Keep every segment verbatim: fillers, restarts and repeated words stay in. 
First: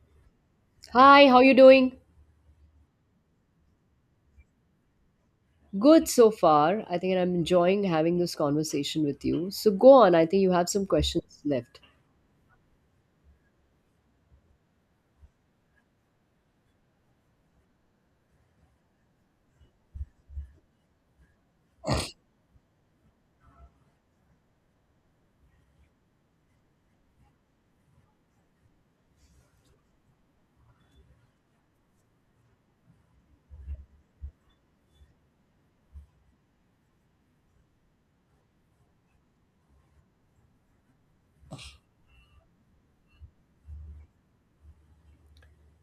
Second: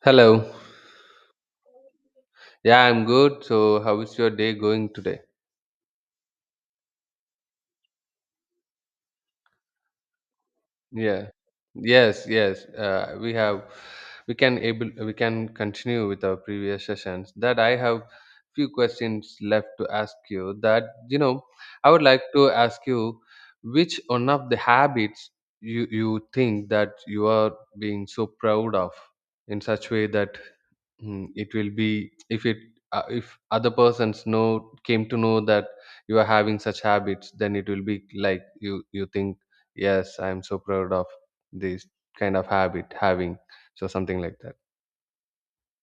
Hello. Hi, how you doing? Yeah, I'm good. So, how is your day going today? Good so far. I think I'm enjoying having this conversation with you. So go on. I think you have some questions Yeah. left. Yes, yes. Uh, we have we can able we can continue with our previous sessions. That I have few questions left to ask you. That you know, I would like to ask you which one of the habits you you think that you are being so proud of in such way that Hmm, it will be if it uh, if other persons know came to know that you are having such habits, then it will be like you you think, yes, I am so proud of this kind of habit having, so something like that.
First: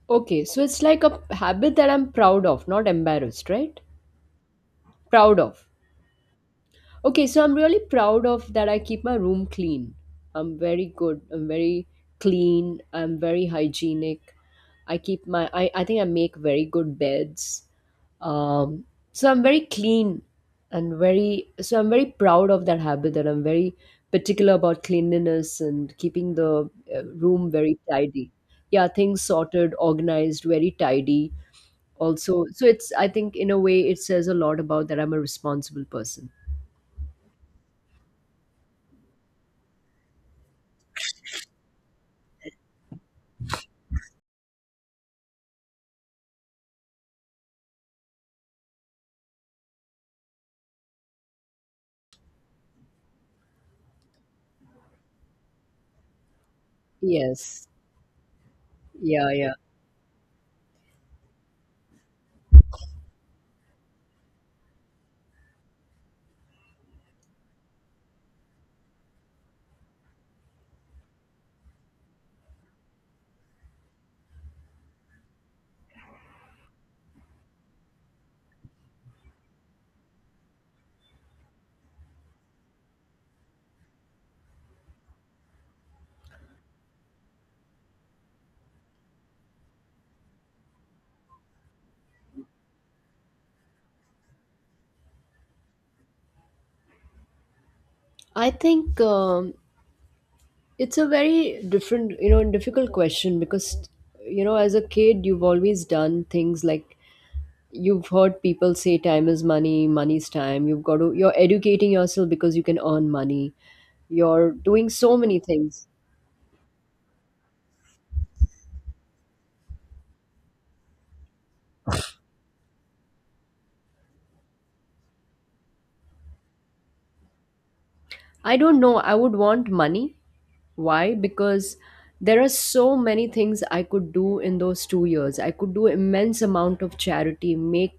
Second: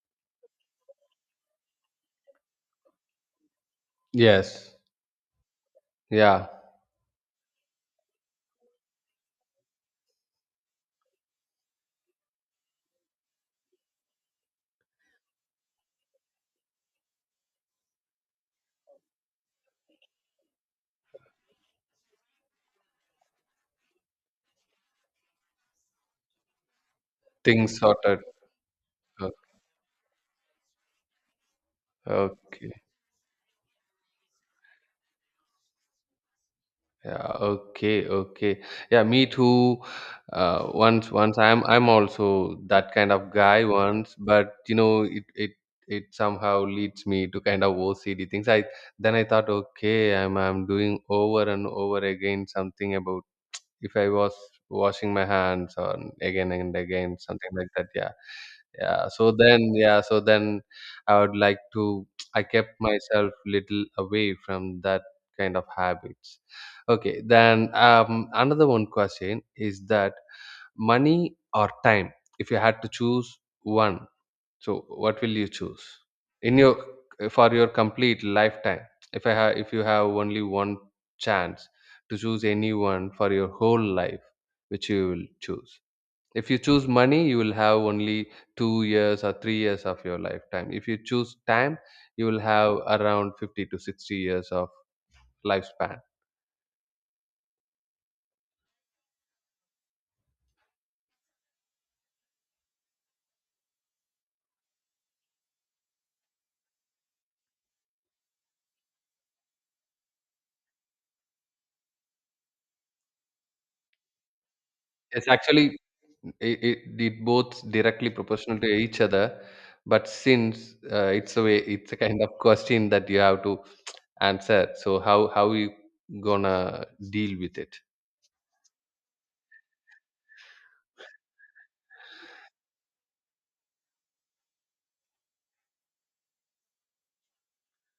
Okay, so it's like a habit that I'm proud of, not embarrassed, right? Yes. Proud of. Yeah. Okay, so I'm really proud of that I keep my room clean. I'm very good. I'm very clean. I'm very hygienic. I keep my I, I think I make very good beds. Um, so I'm very clean and very so I'm very proud of that habit that I'm very particular about cleanliness and keeping the uh, room very Things sorted. tidy. Yeah, things Uh, sorted, organized, very tidy. Also, so okay. it's I think in a way it says a lot about that I'm a responsible person. Yeah, okay, okay. Yeah, me too. Uh, once, once I'm, I'm also that kind of guy once, but you know, it, it, it somehow leads me to kind of O C D things. I Then I thought, okay, I'm, I'm doing over and over again something about if I was washing my hands or again and again, something Yes. like that. Yeah. Yeah. Yeah, So yeah. then, yeah. So then I would like to, I kept myself little away from that kind of habits. Okay. Then um, another one question is that money or time, if you had to choose one, so what will you choose in your for your complete lifetime? If I have, if you have only one chance to choose anyone for your whole life, which you will choose. If you choose money, you will have only two years or three years of your lifetime. If you choose time, you will have around fifty to sixty years of lifespan. I think um, it's a very different, you know, difficult question because, you know, as a kid, you've always done things like you've heard people say time is money, money's time. You've got to, you're educating yourself because you can earn money. You're doing so Yes, many actually, things. it, it, it both directly proportional to each other, but since uh, it's a way, it's a kind of question that you have to answer. So how how you gonna deal with it? I don't know. I would want money. Why? Because there are so many things I could do in those two years. I could do immense amount of charity, make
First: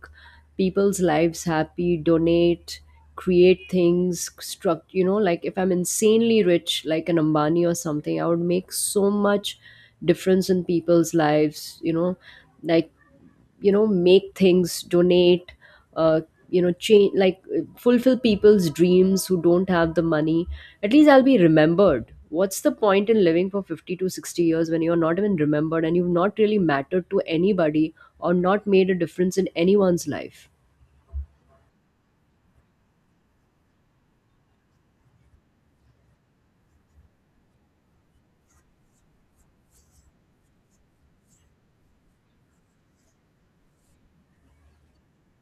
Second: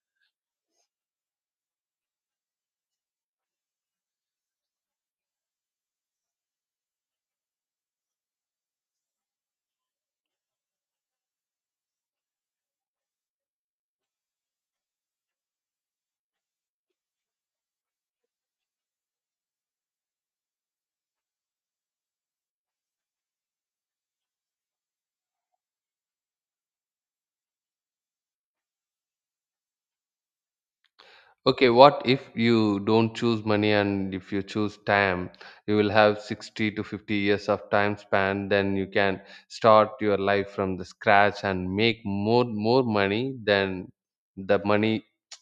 people's lives happy, donate, create things, struct. You know, like if I'm insanely rich, like an Ambani or something, I would make so much difference in people's lives. You know, like you know make things donate uh, you know change like uh, fulfill people's dreams who don't have the money. At least I'll be remembered. What's the point in living for fifty to sixty years when you're not even remembered and you've not really mattered to anybody or not made a difference in anyone's life? Okay, what if you don't choose money and if you choose time, you will have sixty to fifty years of time span, then you can start your life from the scratch and make more more money than the money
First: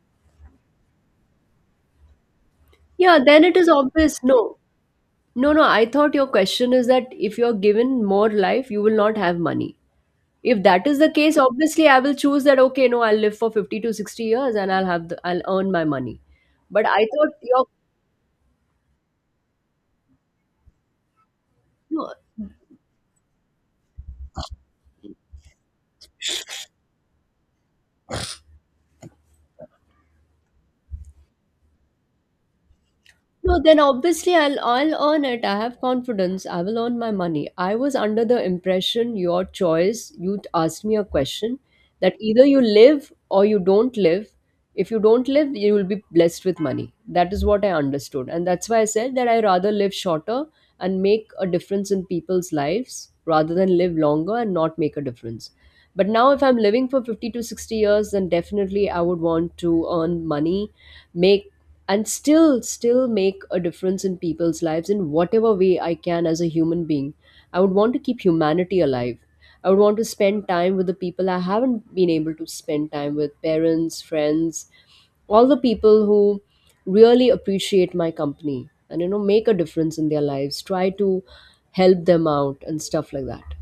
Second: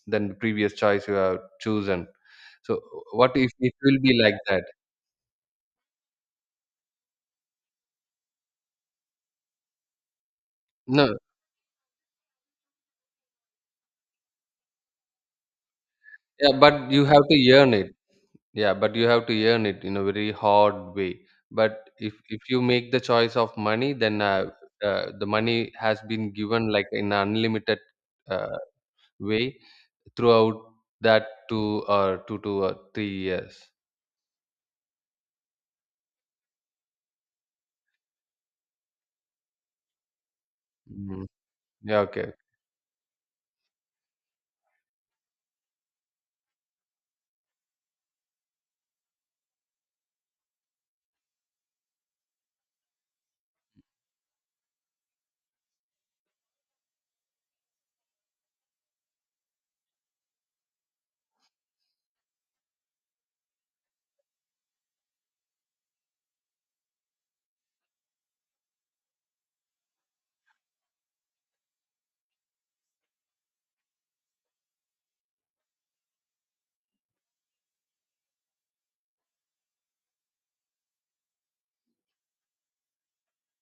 than the previous choice you have chosen. So, Yeah, what then if it is it will be obvious, no like that? no no, I thought your question is that if you're given more life you will not have money. If that is the No, case, obviously I will choose that, okay, no, I'll live for fifty to sixty years and I'll have the, I'll earn my money. yeah, But but I you have thought to your earn it. Yeah, but you have to earn it in a very hard way. But no, if if you make the choice of money, then uh, uh, the money has been given like in unlimited uh, way throughout that two or two to uh, three years. no, then obviously I'll I'll earn it. I have confidence. I will earn my money. I was under the impression your choice. You t- asked me a Mm. question Yeah, that okay, either you live or you don't live. If you don't live, you will be blessed with money. That is what I understood, and that's why I said that I rather live shorter and make a difference in people's lives rather than live longer and not make a difference. But now, if I'm living for fifty to sixty years, then definitely I would want to earn money, make, and still still make a difference in people's lives in whatever way I can. As a human being, I would want to keep humanity alive. I would want to spend time with the people I haven't been able to spend time with, parents, friends, all the people who really appreciate my company, and you know, make a difference in their lives, try to help them out and stuff like that.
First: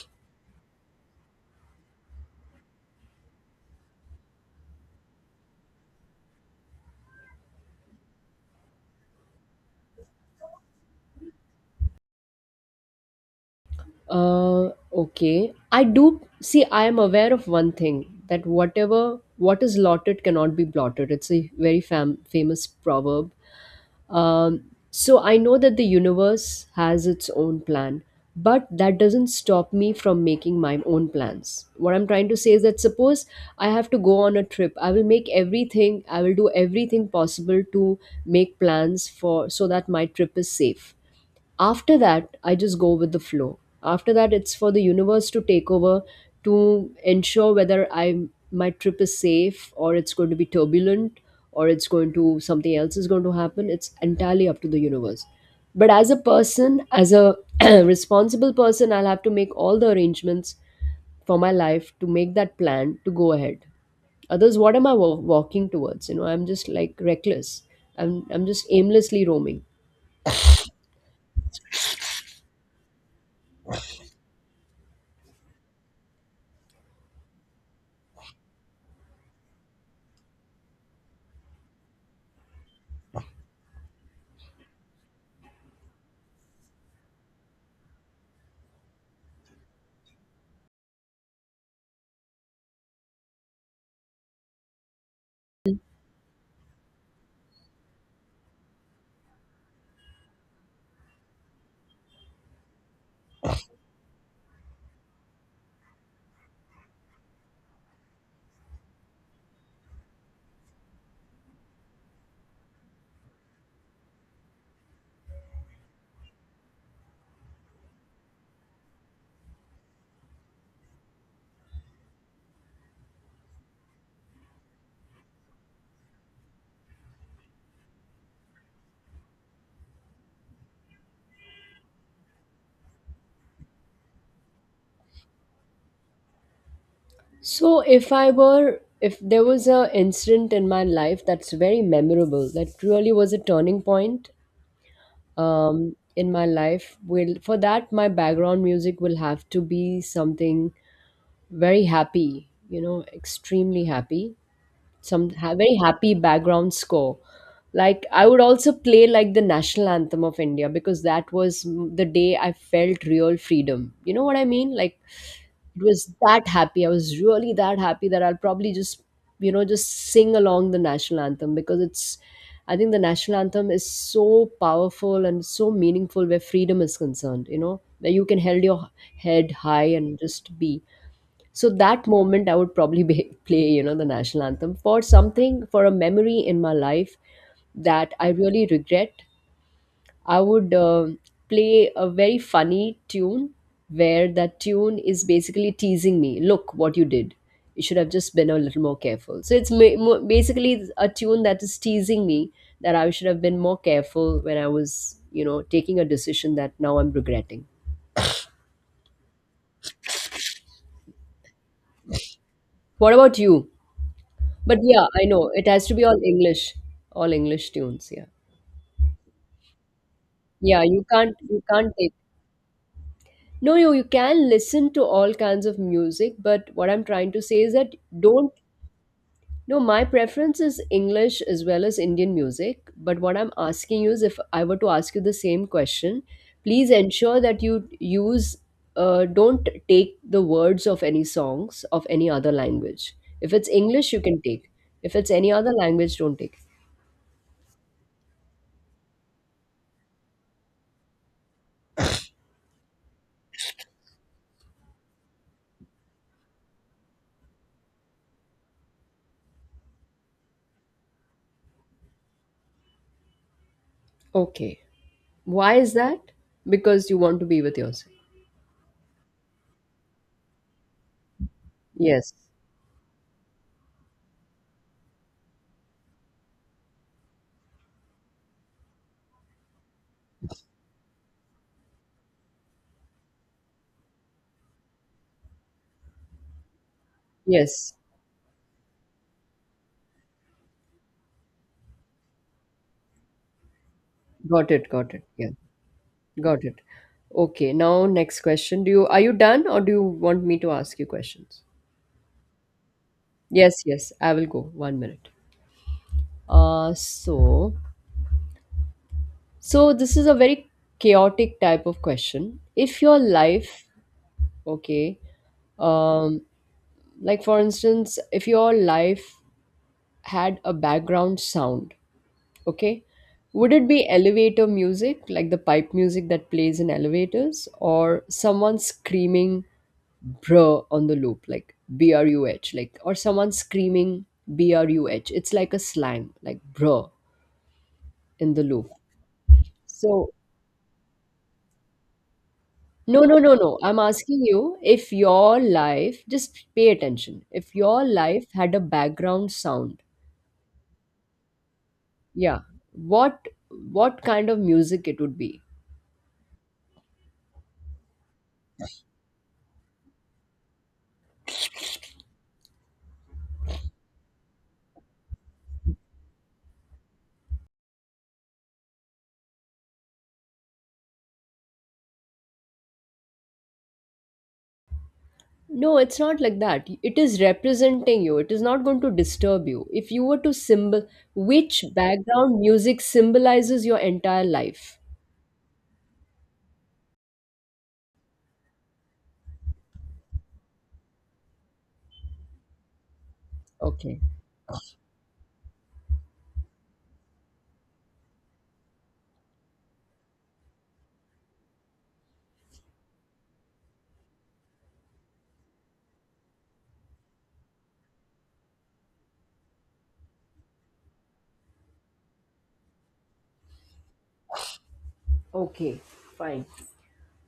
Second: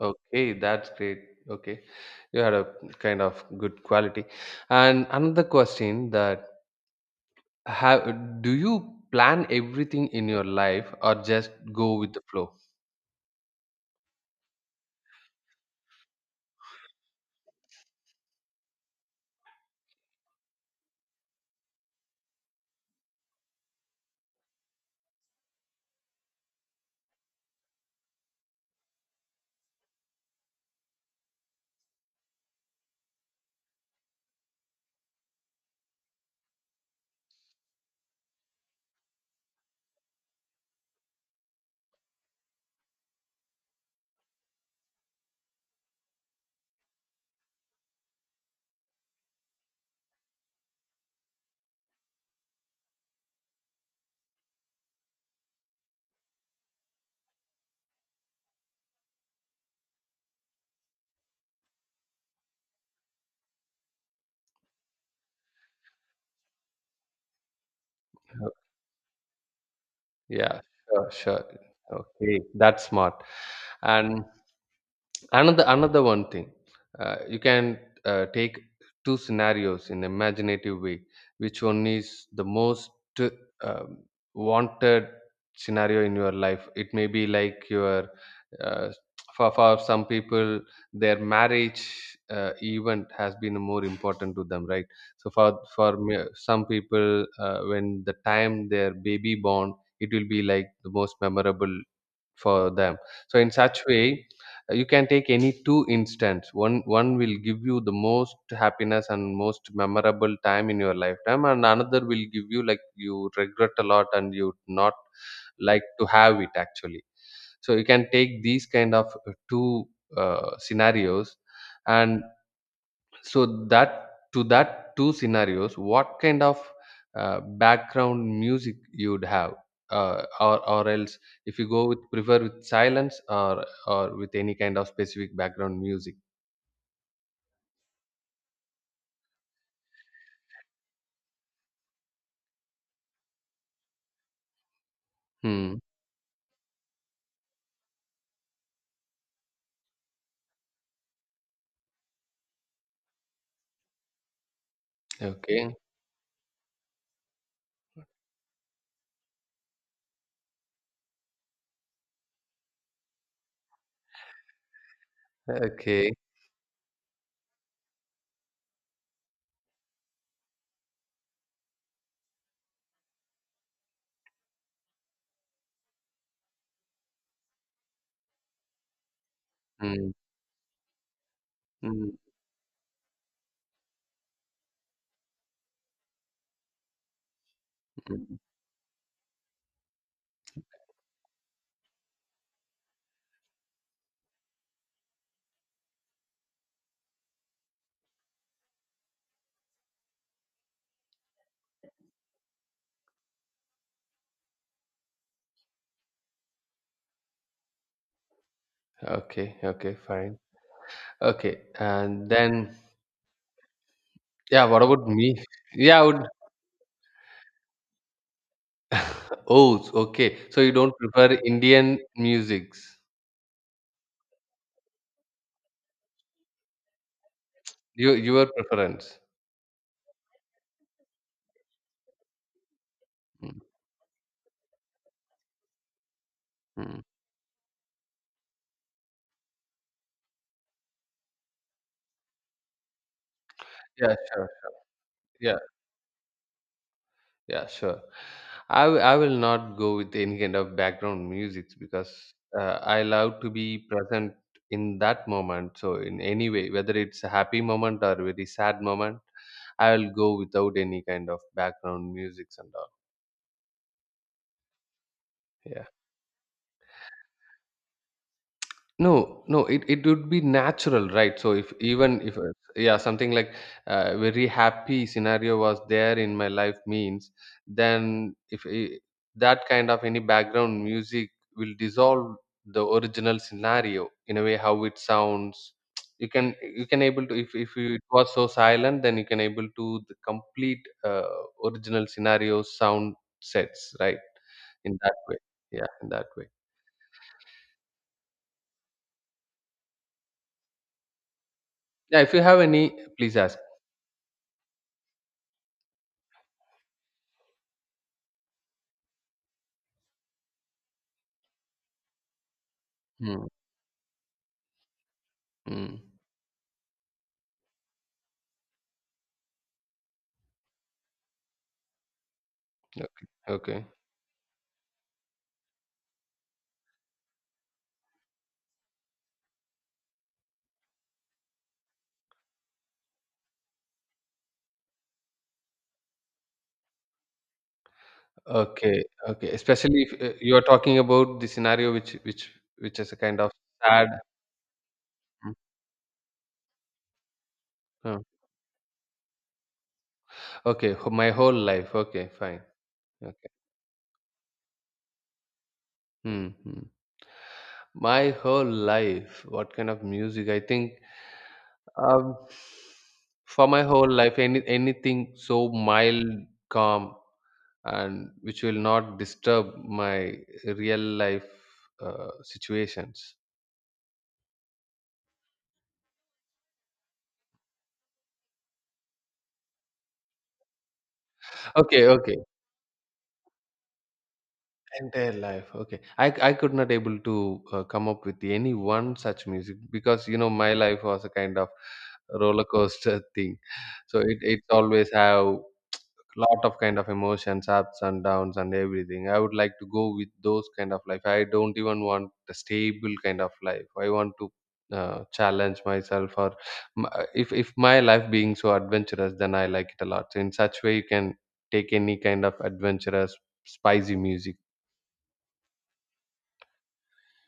okay, that's great. Okay, you had a kind of good quality. And another question that: Have do you plan everything in your life or just go with the flow? Uh, okay. I do see, I am aware of one thing that whatever what is lotted cannot be blotted. It's a very fam- famous proverb. Um, so I know that the universe has its own plan, but that doesn't stop me from making my own plans. What I'm trying to say is that suppose I have to go on a trip, I will make everything, I will do everything possible to make plans for so that my trip is safe. After that I just go with the flow. After that it's for the universe to take over, to ensure whether I my trip is safe or it's going to be turbulent, or it's going to something else is going to happen. It's entirely up to the universe. But as a person, as a responsible person, I'll have to make all the arrangements for my life, to make that plan to go ahead. Others, what am I wa- walking towards? You know, I'm just like reckless. I'm i'm Uh, just aimlessly roaming. Yeah, sure, sure. Okay, that's smart. And another another one thing, uh, you can uh, take two scenarios in imaginative way. Which one is the most um, wanted scenario in your life? It may be like your uh, for, for some people their marriage uh, event has been more important to them, right? So for for me- some people, uh, when the time their baby born, it will be like the most memorable for them. So in such way, uh, you can take any two instance. One one will give you the most happiness and most memorable time in your lifetime, and another will give you like you regret a lot and you would not like to have it actually. So you can take these kind of uh, two uh, scenarios, and so that to that two scenarios what kind of uh, background music you'd have, uh, or or else if you go with prefer with silence or or with any kind of specific background music. So if I were, if there was a incident in my life that's very memorable, that really was a turning point Hmm. um, in my life. Will for that my background music will have to be something very happy, you know, extremely happy. Some ha- Okay, very happy background score. Like I would also play like the national anthem of India because that was m- the day I felt real freedom. You know what I mean? Like it okay. was that happy. I was really that happy that I'll probably just, you know, just sing along the national anthem, because it's, I think the national anthem is so powerful and so meaningful where freedom is concerned, you know, where you can hold your head high Hmm. and just be. So that Hmm. moment, I would probably be, play, you know, the national anthem for something, for a memory in my life that I Hmm. really regret. I would uh, play a very funny tune where that tune is basically teasing me. Look what you did. You should have just been a little more careful. So it's ma- mo- basically a tune that is teasing me that I should have been more careful when I was, you know, taking a decision that now I'm regretting. Okay, okay, fine. Okay, and then, What about you? yeah, But what yeah, about I me? know it has to Yeah, I be all would, English, all English tunes. Yeah, oh s- okay, so you yeah. don't You prefer can't, you Indian can't take. musics? No, you you can listen to all kinds of music, but what I'm trying to say is that You your don't, preference. no, my preference is English as well as Indian music. But what I'm Hmm. asking you is if I were to ask you the same question, please Hmm. ensure that you use, uh, don't take the words of any songs of any other language. If it's English, Yeah, you can sure. take. If it's any Yeah. other language, don't take. Yeah, sure. I, w- I will not go with any kind of background music because uh, I love to be present in that moment. So in any way, whether it's a happy moment or very sad moment, I will go without any kind of background music and all. Okay. Why Yeah. is that? Because you want to be with yourself. No, no, it, it would be natural, right? So if even Yes. if uh, yeah, something like a very happy scenario was there in my life means, then if I that kind of any background music will dissolve the original scenario in a way how it sounds. You can you can able to if if Yes. you, it was so silent, then you can able to the complete uh, original scenario sound sets, right? Got it. In Got that it. way, Yeah. yeah, in that way. Got it. Okay. Now, next question. Do you are you done or do you want me to ask you questions? Yeah, if you have any, please ask. Yes, yes, I will go. One minute. Uh, so, so this is a very chaotic type of question. If your Hmm. life, okay, Mm. um, like for instance, if your life had a background sound, okay, Okay. would Okay. it be elevator music, like the pipe music that plays in elevators, or someone screaming bruh on the loop, like B R U H, like, or someone screaming B R U H? It's like a slang, like bruh in the loop. Okay. Okay. Especially if So, uh, you are talking about the scenario which which which is a no, no, kind of no, no. I'm sad. asking you if Mm. your life, just pay attention, if your Uh, life had a background sound, okay. wh- My whole life. Okay. yeah, Fine. what Okay. what kind of music it would be? Mm-hmm. My whole life. What kind of music? I think um, for my whole life, any anything so mild, calm, and which will not disturb my real life uh, situations. No, it's not like that. It is representing you. It is not going to disturb you. If you were to symbol, which Okay. Okay. background music symbolizes your entire life? Entire life. Okay. I, I could not able to uh, come up with any one such music because you know my life was a kind of roller coaster thing. So Okay. it it's always have lot of kind of emotions, ups and downs and everything. I would like to go with those kind of life. I don't even want a stable kind of life. I want to uh, challenge myself or m- uh, if if my life being so adventurous, then I like it a lot. So in such way, you can take any kind of adventurous, spicy music. Okay, fine.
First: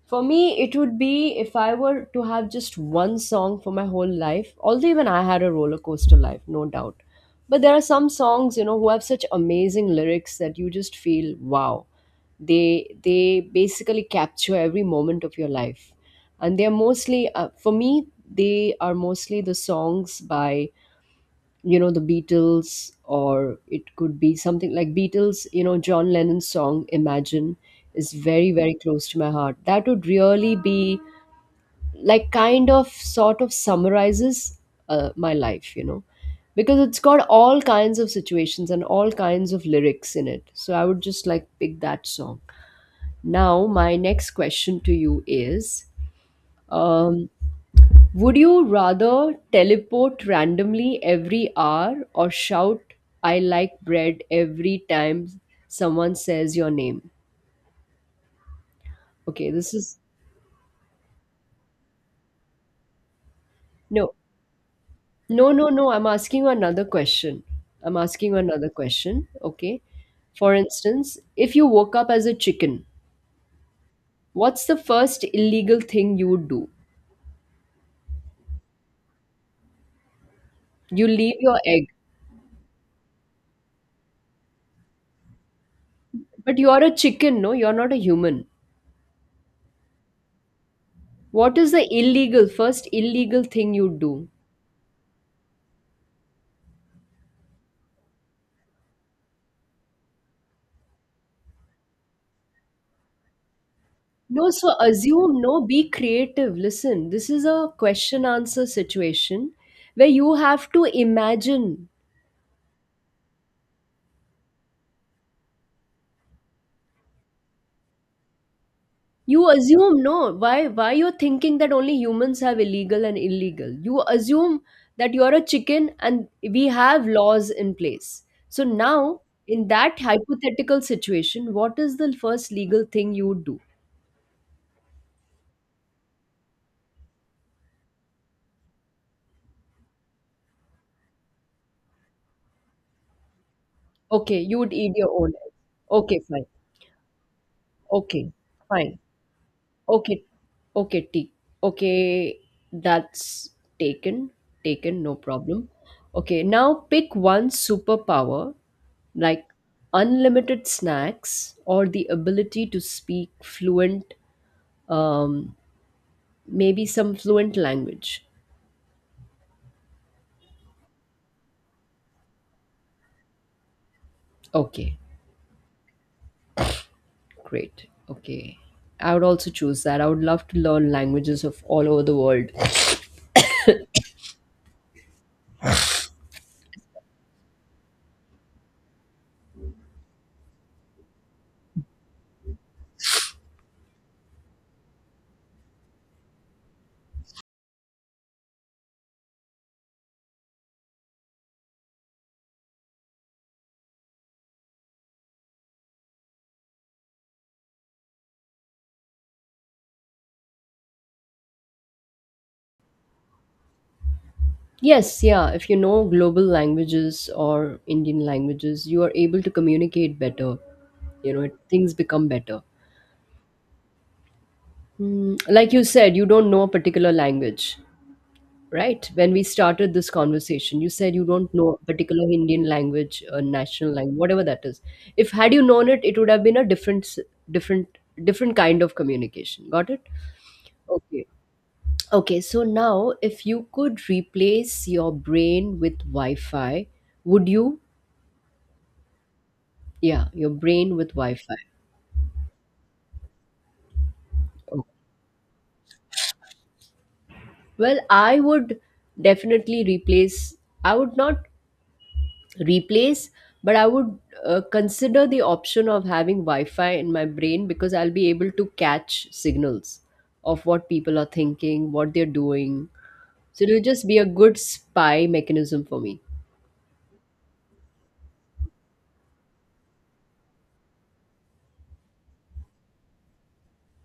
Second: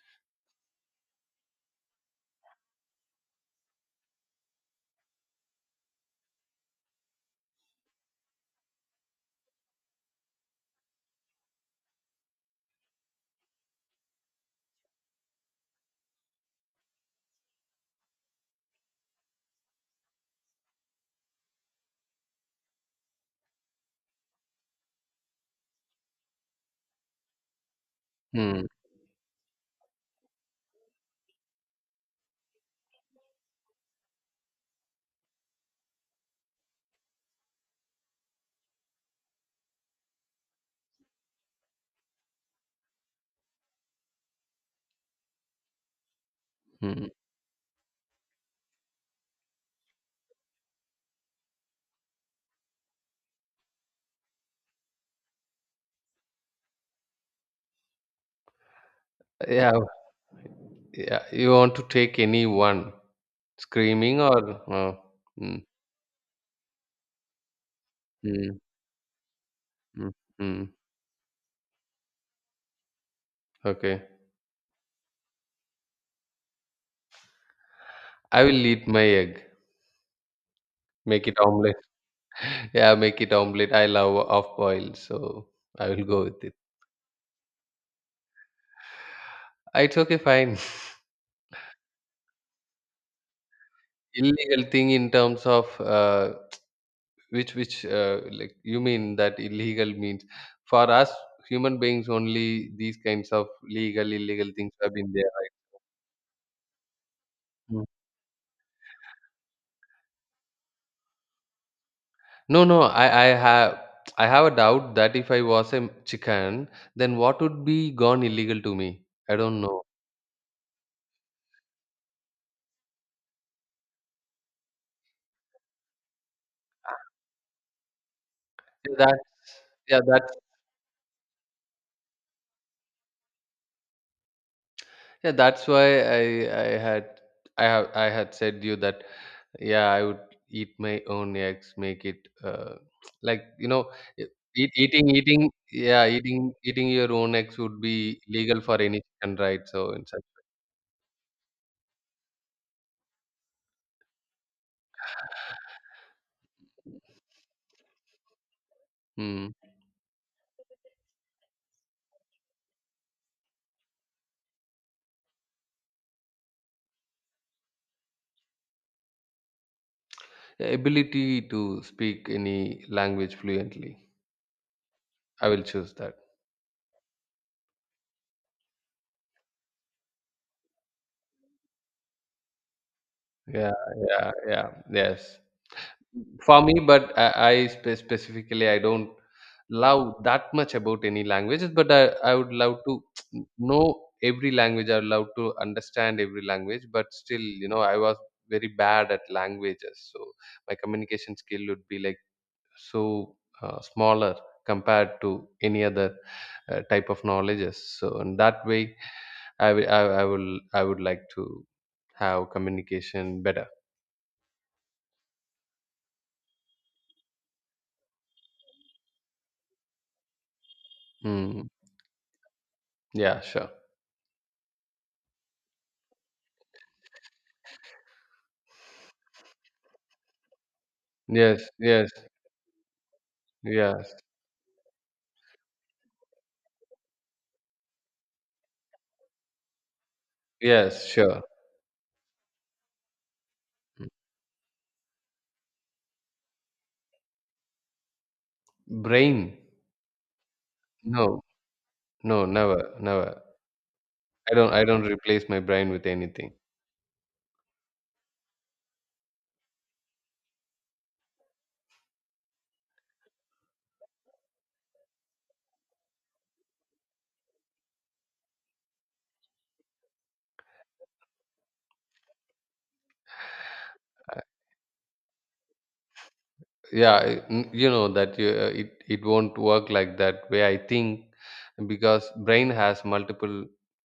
For me, it would be if I were to have just one song for my whole life, although even I had a roller coaster life, no doubt. But there are some songs, you know, who have such amazing lyrics that you just feel, wow. They they basically capture every moment of your life. And they're mostly uh, for me, they are mostly the songs by you know the Beatles, or it could be something like Beatles. You know, John Lennon's song Imagine is very Hmm. very close to my heart. That would really be like kind of sort of summarizes uh, my life, you know, because it's got all kinds of situations and all kinds of lyrics in it, so I would just like pick that song. Now my next question to you is Mm. um, would you rather teleport randomly every hour or shout, I like bread, every time someone says your name? Okay, this Yeah. is. Yeah. You want to take any one, No, screaming or uh, no, mm, no, no. I'm asking you another question. I'm asking you mm, another question. Okay. mm, For mm. instance, if you woke up as a chicken, okay. what's the first illegal thing you would do? I will eat my egg. You Make it leave your omelette. egg. Yeah, make it omelette. I love off boil, so I will go with it. But you're a chicken, no? You're not a human. Uh, It's okay, fine. What is the illegal, first illegal thing you'd do? Illegal thing in terms of, uh, which which uh, like you mean that illegal means for us human beings only these kinds of legal illegal No, so things have been there, assume, no, be creative. Listen, this is a right? question answer situation where you have to imagine. No, no, I, I have I have a doubt that if I was a chicken, then what would be gone illegal to me? I You don't know. assume, no, why why you're thinking that only humans have illegal and illegal. You assume that you're a chicken and we have laws in place. So Yeah, that, now, in that yeah, that's, hypothetical situation, what is the first legal thing you would do? yeah, that's why I I had I have I had said you that, yeah, I would eat my own eggs, make it uh, like you know, e- Okay, you eat, would eat eating your own eating egg. yeah, Okay, fine. eating eating your own eggs would be Okay, legal for fine. any chicken, right? So in such. Okay. Okay, T. Okay, that's taken. Taken, no problem. Okay, now pick one superpower like Mm. unlimited snacks or the ability to speak fluent, um, maybe some fluent language. Ability to speak any language fluently. Okay, I will choose that. great. Okay. I would also choose that. I would love to learn languages of all over the world. Yeah, yeah, yeah. Yes, for me, but I, I spe- specifically I don't love that much about any languages. But I, I would love to know every language. I would love to understand every language. But still, you know, I was very bad at languages, so my communication skill would be like so uh, smaller compared to any other uh, type of knowledges. So in that way, I will, I, I will, I would like to have communication better. Yes, yeah. If you know global languages or Indian languages, you are able to communicate better. You know, Mm. things become better. Yeah, sure. Mm, like you said, you don't know a particular language, right? When we started this conversation, you said you don't Yes, know a yes, particular Indian language, a national yes, language, whatever that is. If had you known it, it would have been a different, s- different, different kind of communication. Got it? yes, Okay. sure. Okay. So now, if you could replace your brain with Wi-Fi, would you? Brain? Yeah, your brain with No, Wi-Fi. no, never, never. I don't, Oh, I don't replace my brain with anything. well, I would definitely replace, I would not replace, but I would uh, consider the option of having Wi Fi in my brain, because I'll be able to catch signals of what people are thinking, what they're doing. So it'll just be a good spy mechanism for me. Yeah, I- n- you know that you, uh, it it won't work like that way. I think because brain has multiple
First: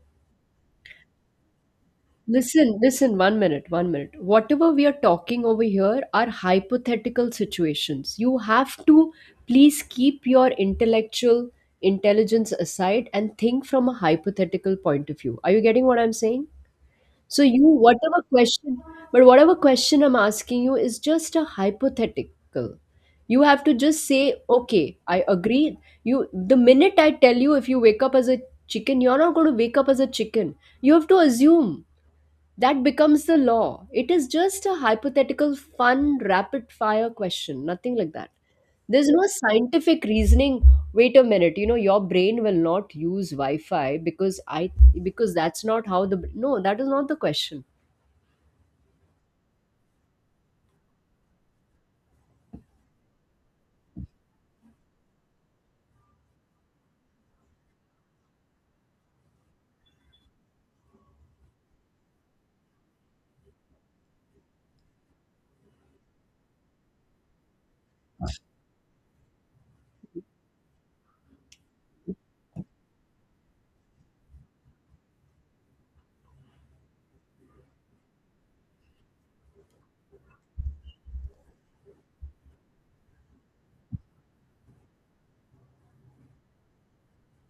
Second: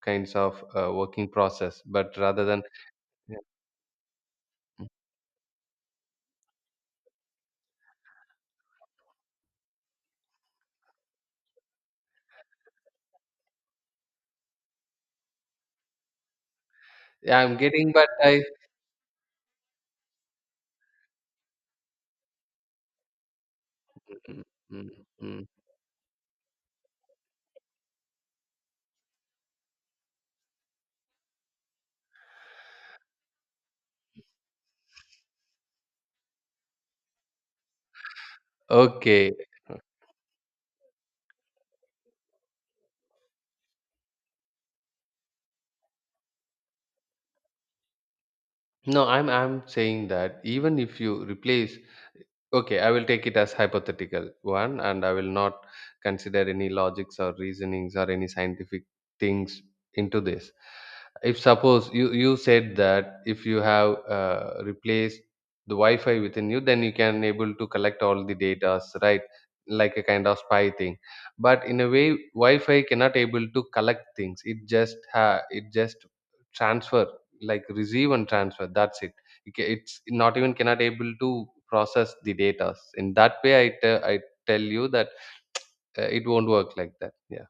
kinds of uh, working process, but rather than, Listen, listen, one minute, one minute. Whatever we are talking over here are hypothetical situations. You have to please keep your intellectual intelligence aside and think from a hypothetical point of view. Are you getting what I'm saying? yeah, So I'm you getting, but whatever I. question but whatever question I'm asking you is just a hypothetical. You have to just say, Mm, mm, okay, I mm. agree. You The minute I tell you, if you wake up as a chicken, you're not going to wake up as a chicken. You have to assume that becomes the law. It is just a hypothetical, fun, rapid fire question, nothing like that. There's no Okay. scientific reasoning. Wait a minute, you know, your brain will not use Wi-Fi, because I because that's not how the No, that is not the question. No, I'm I'm saying that even if you replace, okay, I will take it as hypothetical one and I will not consider any logics or reasonings or any scientific things into this. If suppose you you said that if you have uh, replaced the Wi-Fi within you, then you can able to collect all the data, right? Like a kind of spy thing. But in a way, Wi-Fi cannot able to collect things. It just ha it just transfer, like receive and transfer. That's it. It ca- it's not even cannot able to process the data in that way. i te- I tell you that uh, it won't work like that, yeah.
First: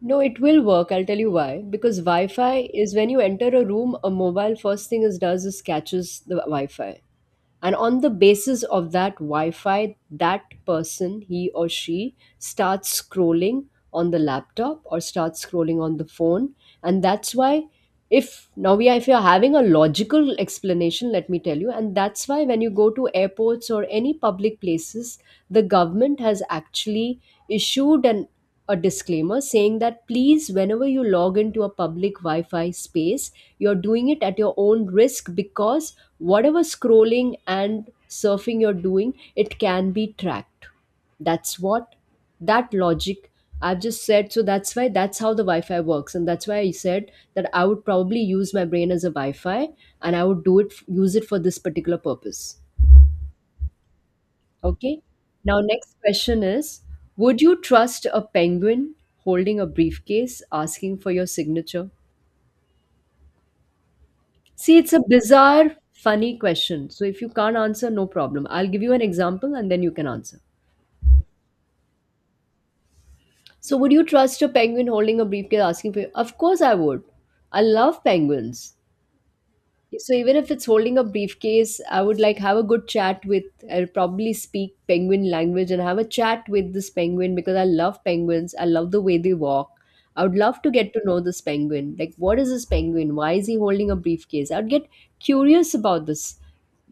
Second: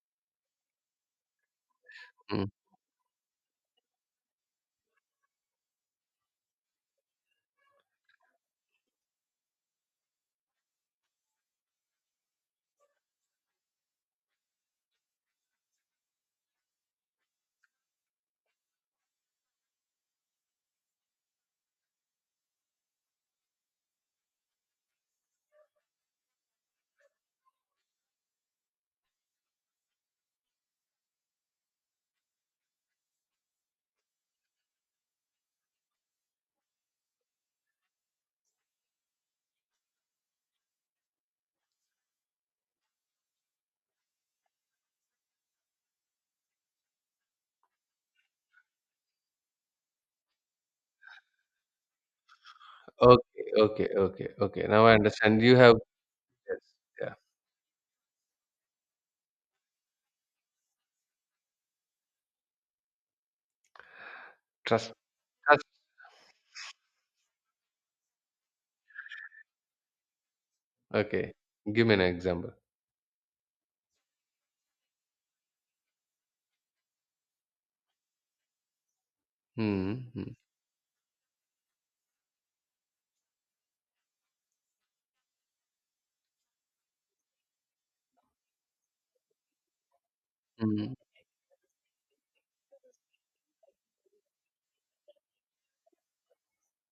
No, it will work. I'll tell you why. Because Mm. Wi-Fi is, when you enter a room, a mobile first thing it does is catches the Wi-Fi, and on the basis of that Wi-Fi, that person, he or she, starts scrolling on the laptop or starts scrolling on the phone. And that's why, if now we are, if you're having a logical explanation, let me tell you. And that's why when you go to airports or any public places, the government has actually issued an a disclaimer saying that, please, whenever you log into a public Wi-Fi space, you're doing it at your own risk, because whatever scrolling and surfing you're doing, it can be tracked. That's what, that logic, I've just said. So that's why, that's how the Wi-Fi works, and that's why I said that I would probably use my brain as a Wi-Fi, and I would do it use it for this particular purpose. Okay, okay, okay, okay, now I Okay. understand you Now, have. next question Yes, is, yeah. would you trust a penguin holding a briefcase asking for your signature? See, it's Trust, a trust. bizarre, funny question. So if you can't answer, no problem. I'll give you an example, and then you can answer. Okay, give me an example. So would you trust a penguin holding a briefcase asking for. Of course I would. I love penguins. Mm. So Hmm. even if it's holding a briefcase, I would like have a good chat with. I'll probably speak penguin language and have a chat with this penguin, because I love penguins. I love the way they walk. I would love to get Mm. to know this penguin. Like, what is this penguin? Why is he holding a briefcase? I'd get curious about this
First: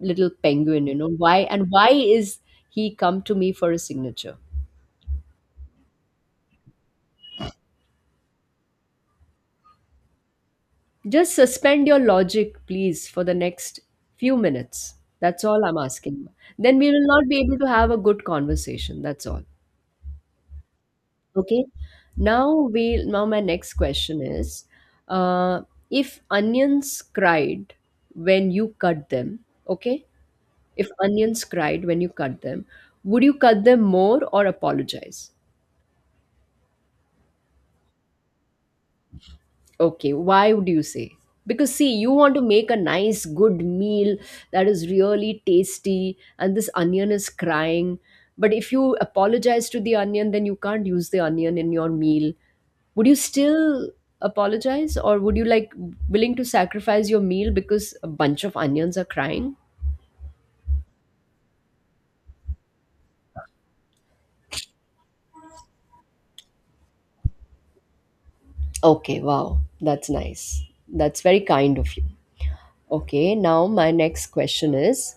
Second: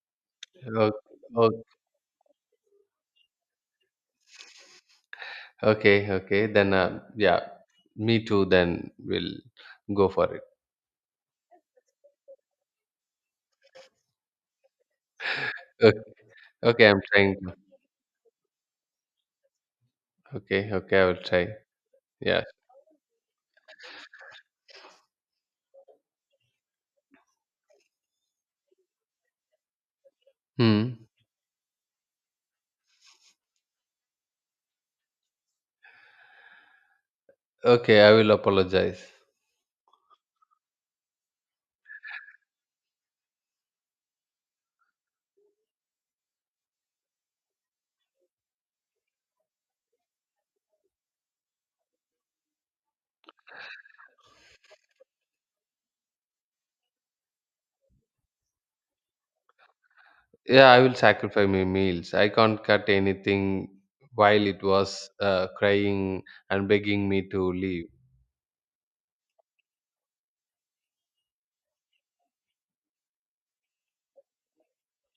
little penguin. Okay. You know why, and why is he come to me for a signature? Okay, okay, okay, Then, uh, yeah, me too, then we'll go for it. Just suspend your logic, please, for the next few minutes. That's all I'm Okay. asking. Then Okay, we I'm will not trying be to, able to have a good conversation. That's all. okay, okay, I will try. Okay. Yeah. Now we now my next question is, uh, if onions cried when you cut them, okay? If Hmm. onions cried when you cut them, would you cut them more or apologize? Okay, I will apologize. Okay, why would you say? Because, see, you want to make a nice, good meal that is really tasty, and this onion is crying. But if you apologize to the onion, then you can't use the onion in your meal. Would you still apologize, or would you like willing to sacrifice your meal because a bunch of onions are crying? Yeah, I will sacrifice my meals. I can't cut anything while it was uh, crying and begging me to leave. Okay, wow, that's nice. That's very kind of you. Okay, now my next question is,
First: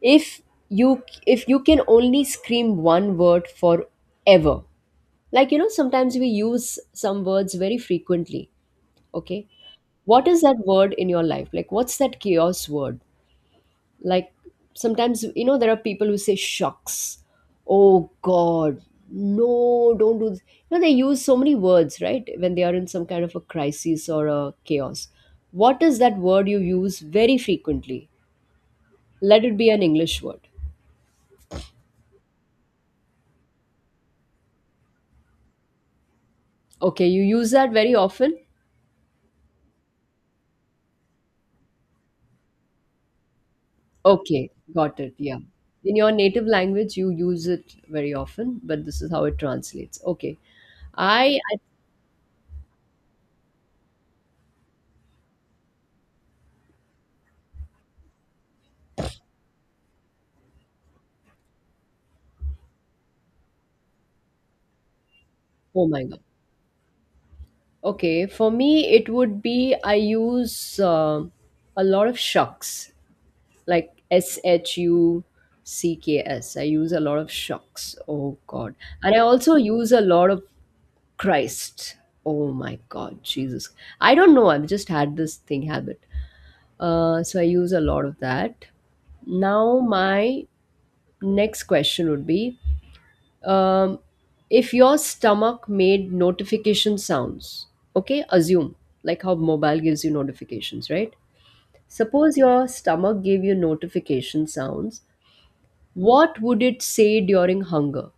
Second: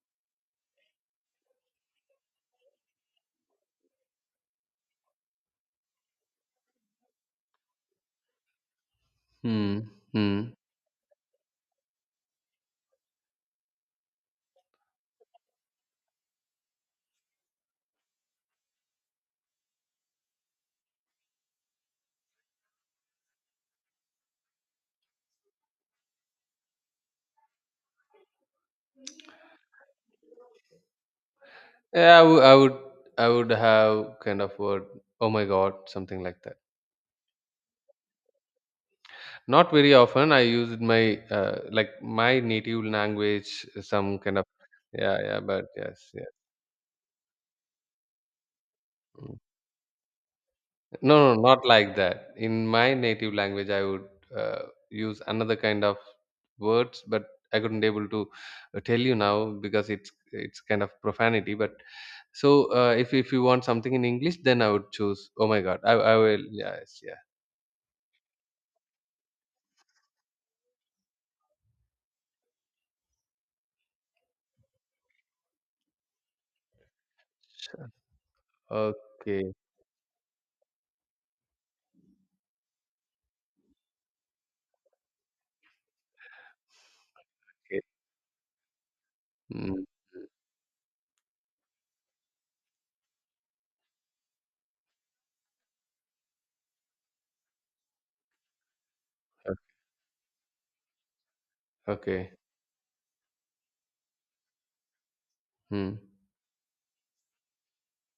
if you if you can only scream one word forever. Like, you know, sometimes we use some words very frequently, okay? Hmm. What is Hmm. that word in your life? Like, what's that chaos word? Like, sometimes, you know, there are people who say shucks. Oh God. No, don't do this. You know, they use so many words, right? When they are in some kind of a crisis or a chaos. What is that word you use very frequently? Let it be an English word. Yeah, I w- I would I would have kind of word, oh my God, something like that. Okay, you use that very often? Not very often. I used my uh, like my native language, some kind of, Okay, got it. yeah, Yeah. yeah, but In yes, your yeah. native language, you use it very often, but this is how Hmm. it translates. Okay. No, I, no, I not like that. In my native language, I would uh, use another kind of words, but I couldn't able to uh, tell you now because it's it's kind of profanity. But so, uh, if if you want something in English, then I would choose. Oh my God, oh I my I God. will. Yes, yeah. Okay, for me, it would be, I use um a lot of shucks, like S H U C K S. I use a lot of Sure. shucks. Oh God. And I Okay. also use a lot of Christ. Oh my God, Jesus. I don't know. I've just had this thing habit. Uh, so I use a Okay. lot of that. Now, Mm, my next question would be um, if your stomach made notification sounds, okay, assume, like how mobile gives you notifications, right? okay. Suppose your stomach gave you notification sounds, Mm. what would it say during hunger?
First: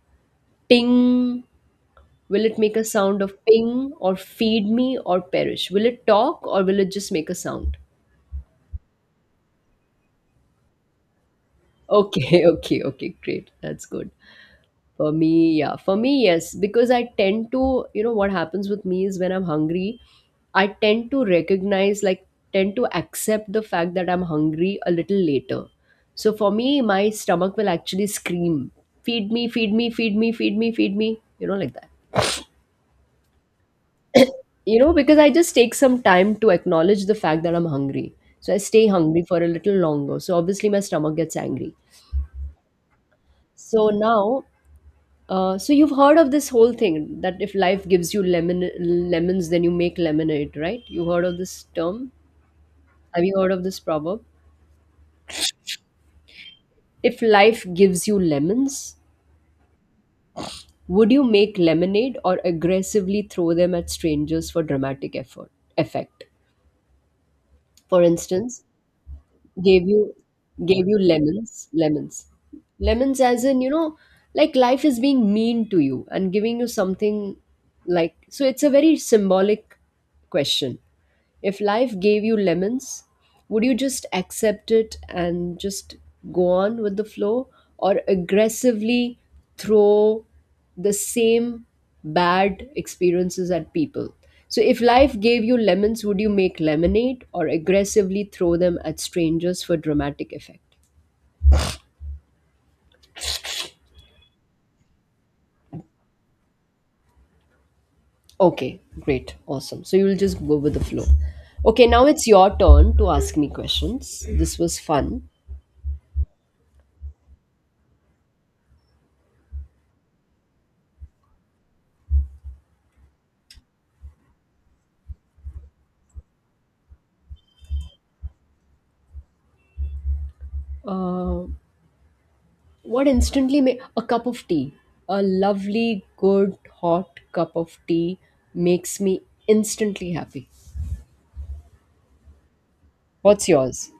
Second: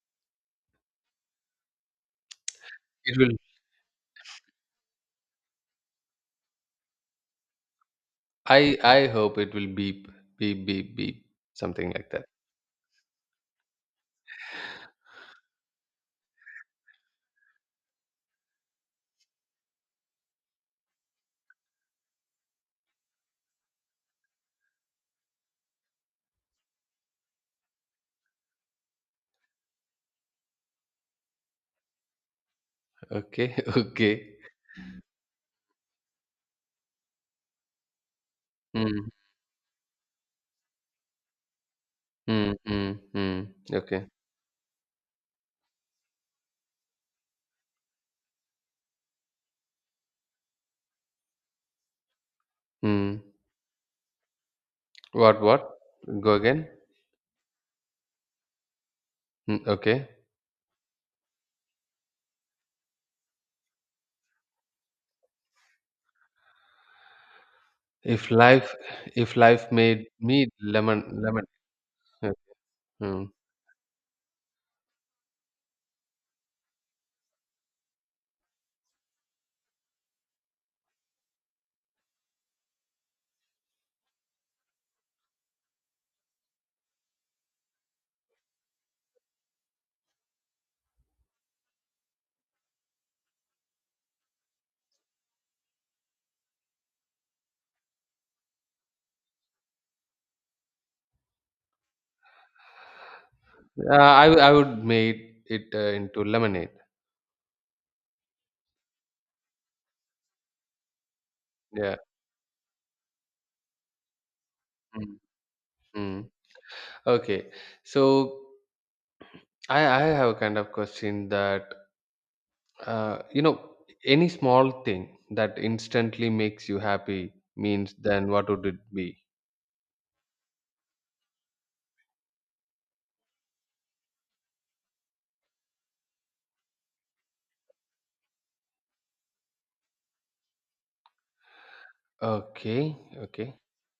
Ping. Will it make a It sound will. of ping, or feed me, or perish? Will it talk, or will it just make a sound? I I hope it will beep, beep, beep, beep, something like that. Okay, okay, okay, great. That's good. For me, yeah. For me, yes. Because I tend to, you know, what happens with me is, when I'm hungry, I tend to recognize, like, tend to accept the fact that I'm hungry a little later. So for me, my stomach will actually scream, feed me, feed me, feed me, feed me, feed me, you know, like that. Okay. Okay. You know, because I just take some time to acknowledge the fact that I'm hungry. So I stay Mm, hungry for a little longer. So obviously, my stomach gets angry. mm, mm, mm. So Okay. now Uh, so you've heard of this whole thing that if life gives you lemon lemons, then you make lemonade, right? You heard of this term? Have Mm. you heard of this proverb? What? What? Go again. If life gives you lemons, Mm, okay. would you make lemonade, or aggressively throw them at strangers for dramatic effort effect? For If instance, life, if life gave made you me gave you lemon, lemon. lemons, lemons, Yeah. lemons, Mm. as in, you know, like life is being mean to you and giving you something like so. It's a very symbolic question. If life gave you lemons, would you just accept it and just go on with the flow, or aggressively throw the same bad experiences at people? So, if life gave you lemons, would you make lemonade, or aggressively throw them at strangers for dramatic effect? Uh, I w- I would made it uh, into lemonade. Okay, great, awesome. So, you'll just go with the flow. Okay, Yeah. now it's your turn to ask me questions. This was Mm. fun. Mm. Okay. So I I have a kind of question that, uh, you know, any small thing that instantly makes you happy means then what would it be? Uh, What instantly ma- a cup of tea, a lovely, good, hot cup of tea makes me instantly happy. Okay. What's Okay. yours?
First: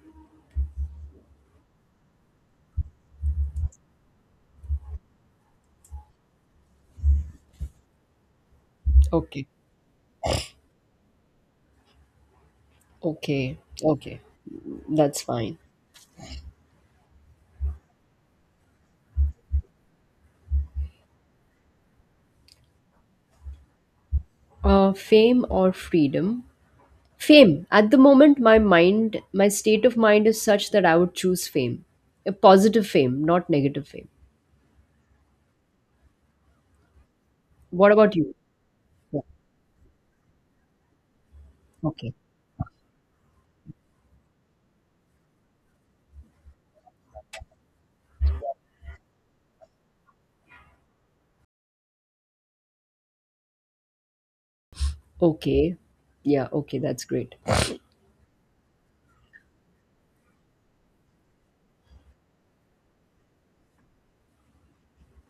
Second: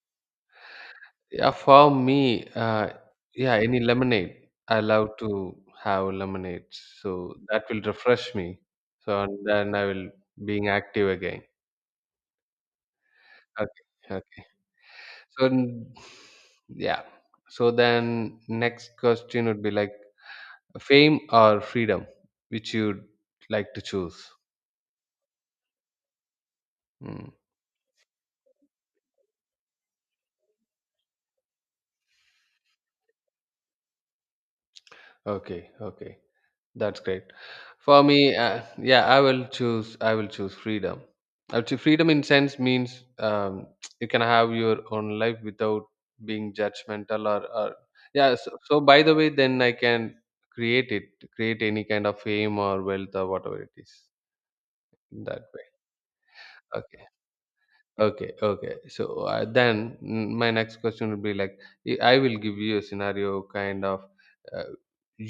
Yeah, for me, uh, yeah, any lemonade. I love to have lemonade, so that will refresh me. So and Okay, then I will being active again. okay, Okay, okay. okay. That's So fine. n- yeah. So then next question would be like fame or freedom, which you'd like to choose. Uh, fame or freedom? Mm. Fame. At the moment, my mind, my state of mind is such that I would choose fame. A positive fame, not negative fame. Okay, okay. That's great. What For about you? me, uh, yeah, Yeah. I will choose. I will choose freedom. I would say freedom Okay. in sense means um, you can have your own life without being judgmental or, or yeah. So, so by the way, then I can create it, create any kind of fame or wealth or whatever it is in that way. Okay. Yeah. Okay. That's Okay, great. okay, okay. So, uh, then mm, my next question would be like, I I will give you a scenario kind of, uh,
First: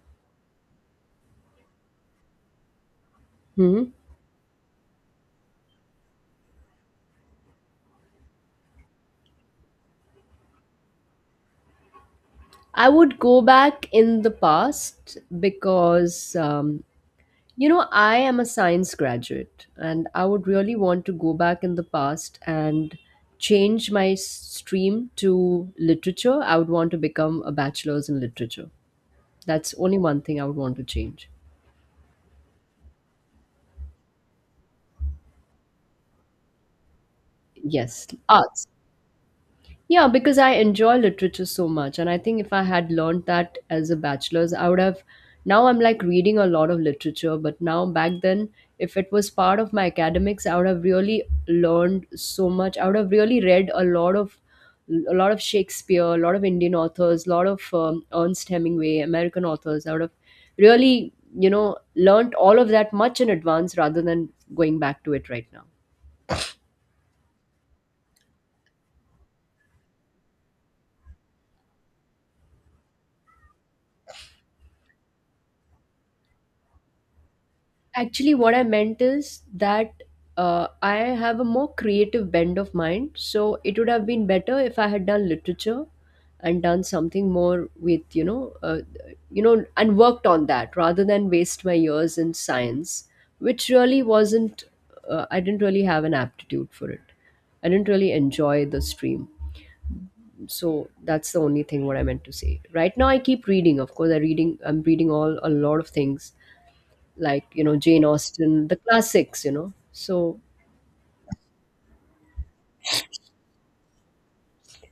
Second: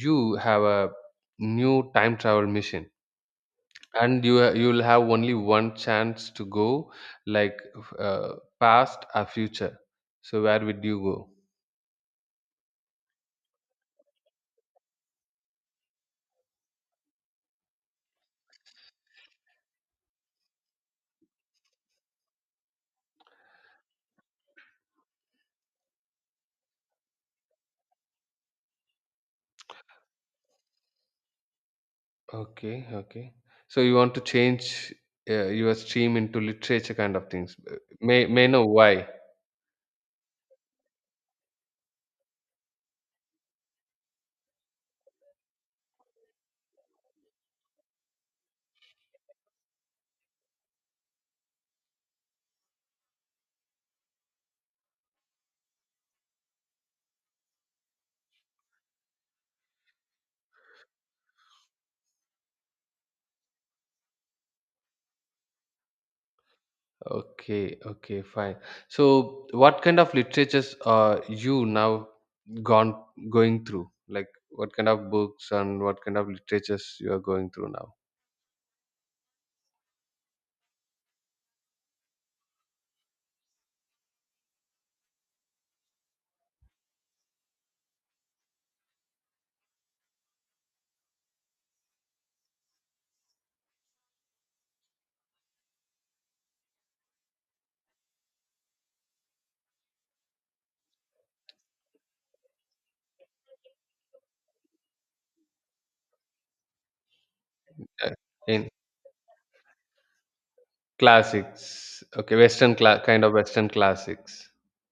you have a new time travel mission Hmm. and you ha- you'll have only one chance to go like, f- uh, past or future, so where would you go? I would go back in the past, because, um, you know, I am a science graduate, and I would really want to go back in the past and change my s- stream to literature. I would want to become a bachelor's in literature. That's only one thing I would want to change. Okay, okay, so you want to change, uh, your stream into literature kind of things. Uh, Yes, may may know arts. why? Yeah, because I enjoy literature so much. And I think if I had learned that as a bachelor's, I would have. Now I'm like reading a lot of literature, but now back then, if it was part of my academics, I would have really learned so much. I would have really read a lot of. A lot of Shakespeare, a lot of Indian authors, a lot of um, Ernst Hemingway, American authors. I would have really, you know, learned all of that much in advance rather than going back to it right now. Okay, okay, fine. So what kind of literatures are you now, gone going through, like what kind of books and what kind of literatures you are going through now? Actually, what I meant is that uh, I have a more creative bend of mind. So it would have been better if I had done literature and done something more with, you know, uh, you know, and worked on that rather than waste my years in science, which really wasn't, uh, I didn't really have an aptitude for it. I didn't really enjoy the stream. So that's the only thing what I meant to say. Right now, I keep reading. Of course, I reading. I'm reading all a lot of things, like, you know, Jane Uh, Austen, in the classics, you know. So classics. Okay, Western cla- kind of Western classics.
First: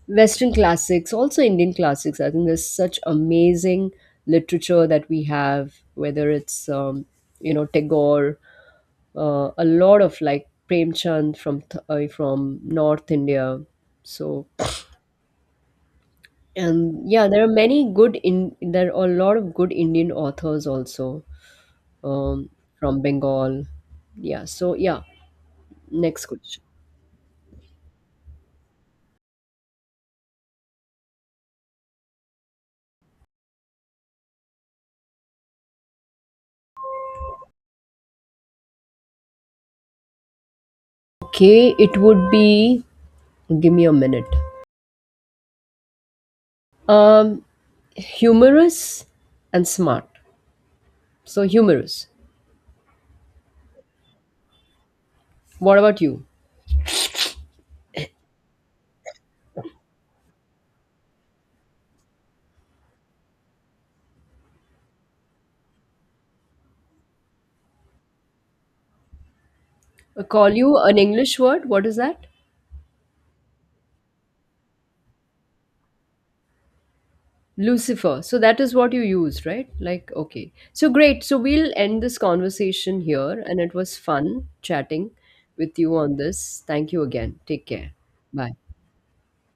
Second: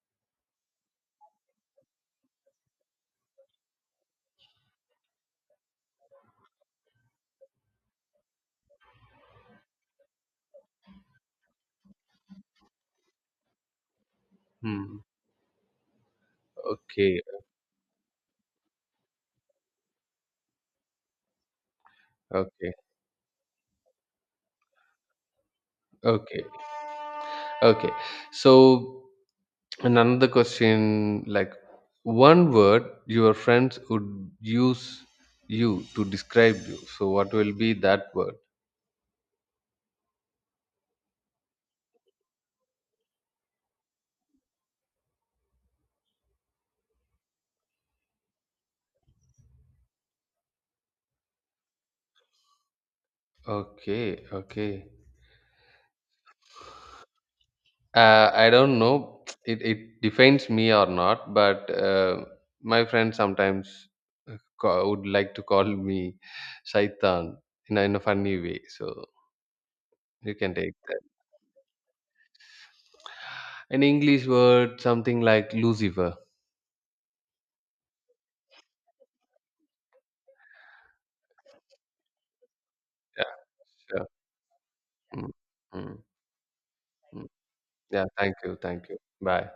Western classics, also Indian classics. I think there's such amazing literature that we have, whether it's um, you know Tagore, uh, a lot of like Premchand from th- uh, from North India. So, Hmm. and Okay, yeah, there are many good in there are a lot of good Indian authors also, um, okay, from Bengal. Yeah. So yeah, next okay, question. okay. So another question, like one word your friends would use you to describe you. So what will be that word? Okay, it would be. Give me a minute. Um, Humorous and smart. So humorous. Okay, okay. What about you? Uh, I don't know, it, it defines me or not, but uh, my friends sometimes uh, ca- would like to call me Shaitan in a, in a funny way. So I you call can take you an that. English word. What is that? An English word, something like Lucifer. Lucifer. So that is what you used, right? Like, okay. So great. So we'll end this conversation Yeah, here, and it was sure. fun chatting Mm, with you mm, on this. Thank you mm. again. Take care. Yeah, thank Bye. you. Thank you. Bye.